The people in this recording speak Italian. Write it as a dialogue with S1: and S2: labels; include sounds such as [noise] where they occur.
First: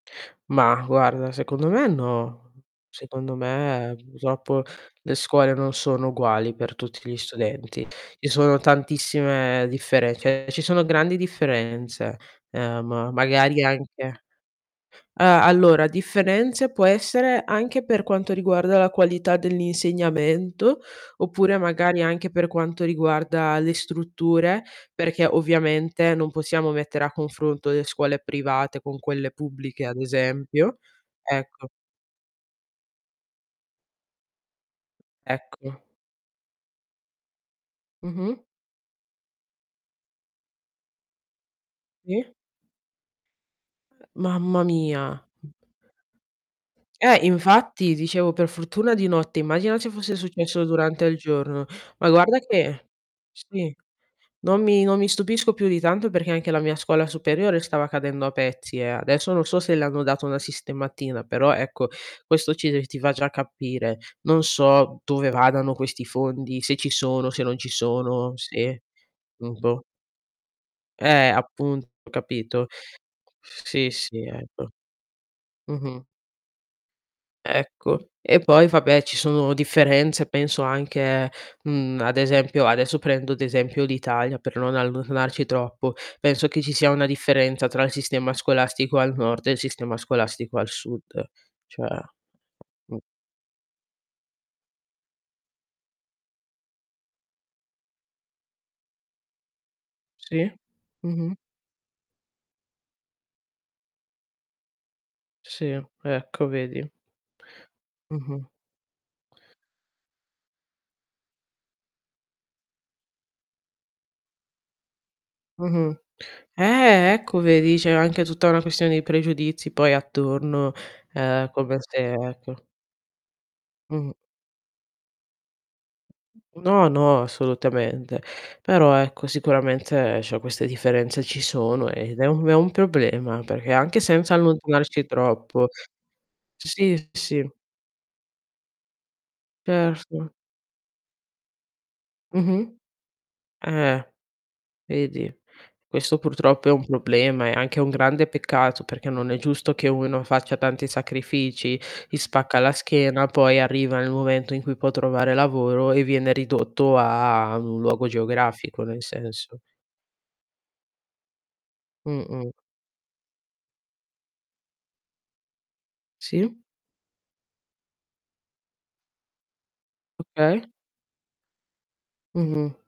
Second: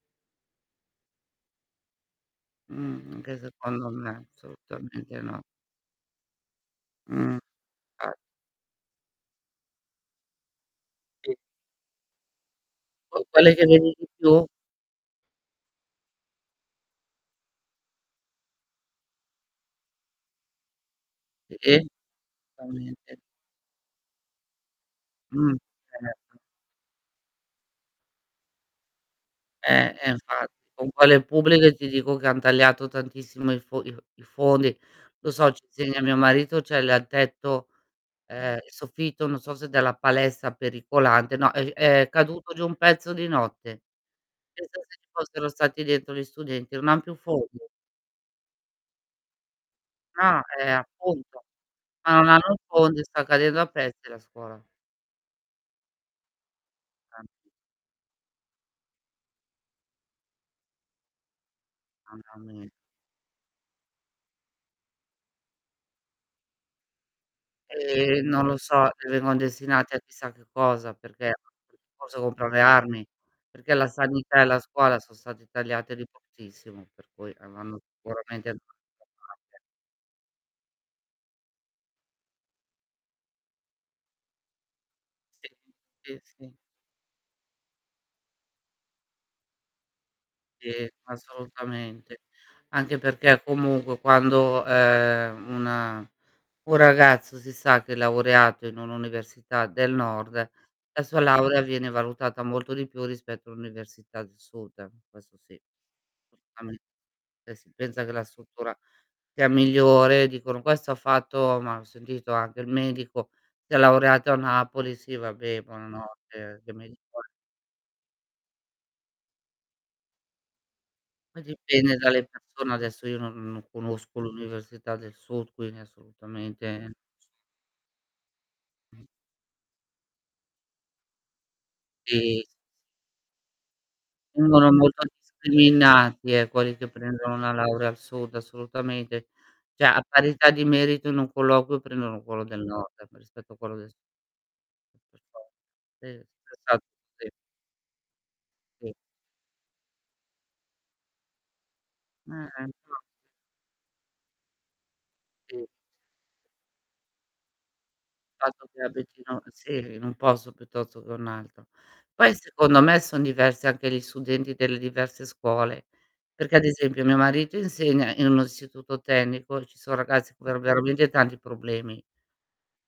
S1: Ma guarda secondo me no,
S2: Mh-mh,
S1: secondo
S2: anche secondo
S1: me
S2: me,
S1: purtroppo le
S2: assolutamente no.
S1: scuole non sono uguali per tutti gli
S2: Mh.
S1: studenti.
S2: Eh.
S1: Ci sono tantissime differen cioè ci sono grandi
S2: [unintelligible]
S1: differenze, ehm,
S2: Poi quelle
S1: magari
S2: che vedi di
S1: anche
S2: più
S1: ah, allora differenze può essere anche per quanto riguarda la qualità dell'insegnamento, oppure
S2: Sì.
S1: magari anche per
S2: No,
S1: quanto
S2: niente.
S1: riguarda le strutture perché
S2: Mh. Eh,
S1: ovviamente non
S2: ecco.
S1: possiamo mettere a confronto le scuole private con quelle pubbliche
S2: Eh,
S1: ad
S2: eh, infatti.
S1: esempio.
S2: Con quelle
S1: Ecco.
S2: pubbliche ti dico che han tagliato tantissimo i fo i f i fondi. Lo so ci
S1: Ecco.
S2: insegna mio marito c'è l il tetto,
S1: Mh-mh.
S2: ehm, soffitto non so se della palestra pericolante, no è g è
S1: Sì.
S2: caduto giù un pezzo di notte.
S1: Mamma
S2: Pensa se ci
S1: mia.
S2: fossero stati dentro gli studenti, non han più
S1: Eh,
S2: fondi.
S1: infatti dicevo per fortuna di notte, immagina se fosse
S2: Ah,
S1: successo
S2: eh,
S1: durante il
S2: appunto,
S1: giorno. Ma
S2: ma non
S1: guarda
S2: hanno un
S1: che
S2: fondo e sta cadendo a
S1: sì,
S2: pezzi la
S1: non
S2: scuola.
S1: mi non mi stupisco più di tanto perché anche la mia scuola
S2: [unintelligible]
S1: superiore stava cadendo a pezzi eh; adesso non so se le hanno dato una sistematina però ecco questo ci
S2: [unintelligible]
S1: ti ti fa già capire. Non so dove vadano questi fondi, se ci sono, se non ci
S2: Ehm,
S1: sono,
S2: non lo
S1: se
S2: so, vengono
S1: mhmm, boh.
S2: destinati a chissà che cosa
S1: Eh,
S2: perché
S1: appunto
S2: posso comprare le
S1: capito?
S2: armi, perché la
S1: Sì, sì
S2: sanità e la
S1: ecco.
S2: scuola sono stati tagliate
S1: Mh-mh.
S2: di pochissimo per cui avranno
S1: Ecco, e
S2: sicuramente
S1: poi vabbè ci sono
S2: [unintelligible]
S1: differenze penso anche, mhmm, ad esempio adesso prendo ad esempio l'Italia per non allontanarci
S2: Sì,
S1: troppo,
S2: sì,
S1: penso
S2: sì.
S1: che ci sia una differenza tra il sistema scolastico al nord e il sistema scolastico al
S2: Sì,
S1: sud. Cioè
S2: assolutamente.
S1: mh.
S2: Anche perché comunque quando, ehm, una un ragazzo si sa che è laureato in un'università del nord,
S1: Sì,
S2: la sua
S1: mh-mh.
S2: laurea viene valutata molto di più rispetto a un'università del sud. Questo sì,
S1: Sì, ecco
S2: [unintelligible]
S1: vedi.
S2: si pensa che la
S1: Mh-mh.
S2: struttura sia migliore, dicono: "Questo ha fatto" ma ho sentito anche il medico, si è laureato a Napoli, sì vabbè,
S1: Mh-mh.
S2: buonanotte. Che me ne
S1: Eh,
S2: impor
S1: ecco vedi c'è anche tutta una questione di pregiudizi poi attorno,
S2: Poi
S1: ehm come
S2: dipende
S1: se
S2: dalle
S1: ecco.
S2: persone adesso io non non
S1: Mh-mh.
S2: conosco l'università del sud quindi
S1: No,
S2: assolutamente
S1: no, assolutamente. Però ecco sicuramente, cioè queste differenze ci sono e
S2: Sì, sì,
S1: ed è un
S2: sì.
S1: un problema, perché anche senza
S2: Vengono molto
S1: allontanarci troppo
S2: discriminati eh, quelli che
S1: sì, sì,
S2: prendono
S1: sì.
S2: una laurea al sud assolutamente. Cioè a
S1: Certo.
S2: parità di merito in un colloquio prendono quello del
S1: Mh-mh.
S2: nord rispetto a quello del s
S1: Eh.
S2: Per
S1: Vedi.
S2: forza. Sì
S1: Questo purtroppo è un
S2: esatto, sì.
S1: problema, è anche un grande peccato
S2: Sì.
S1: perché non è giusto che uno faccia tanti sacrifici, gli spacca
S2: Eh.
S1: la
S2: [unintelligible]
S1: schiena, poi arriva nel momento in cui può trovare
S2: Sì.
S1: lavoro e viene ridotto a ad un luogo
S2: Il fatto che
S1: geografico, nel
S2: abitino
S1: senso.
S2: sì, in un posto piuttosto che un altro. Poi
S1: Mh-mh.
S2: secondo me son diversi anche gli studenti delle diverse scuole,
S1: Sì.
S2: perché ad esempio mio marito insegna in un istituto tecnico, ci son ragazzi con
S1: Okay.
S2: veramente tanti problemi.
S1: Mh-mh.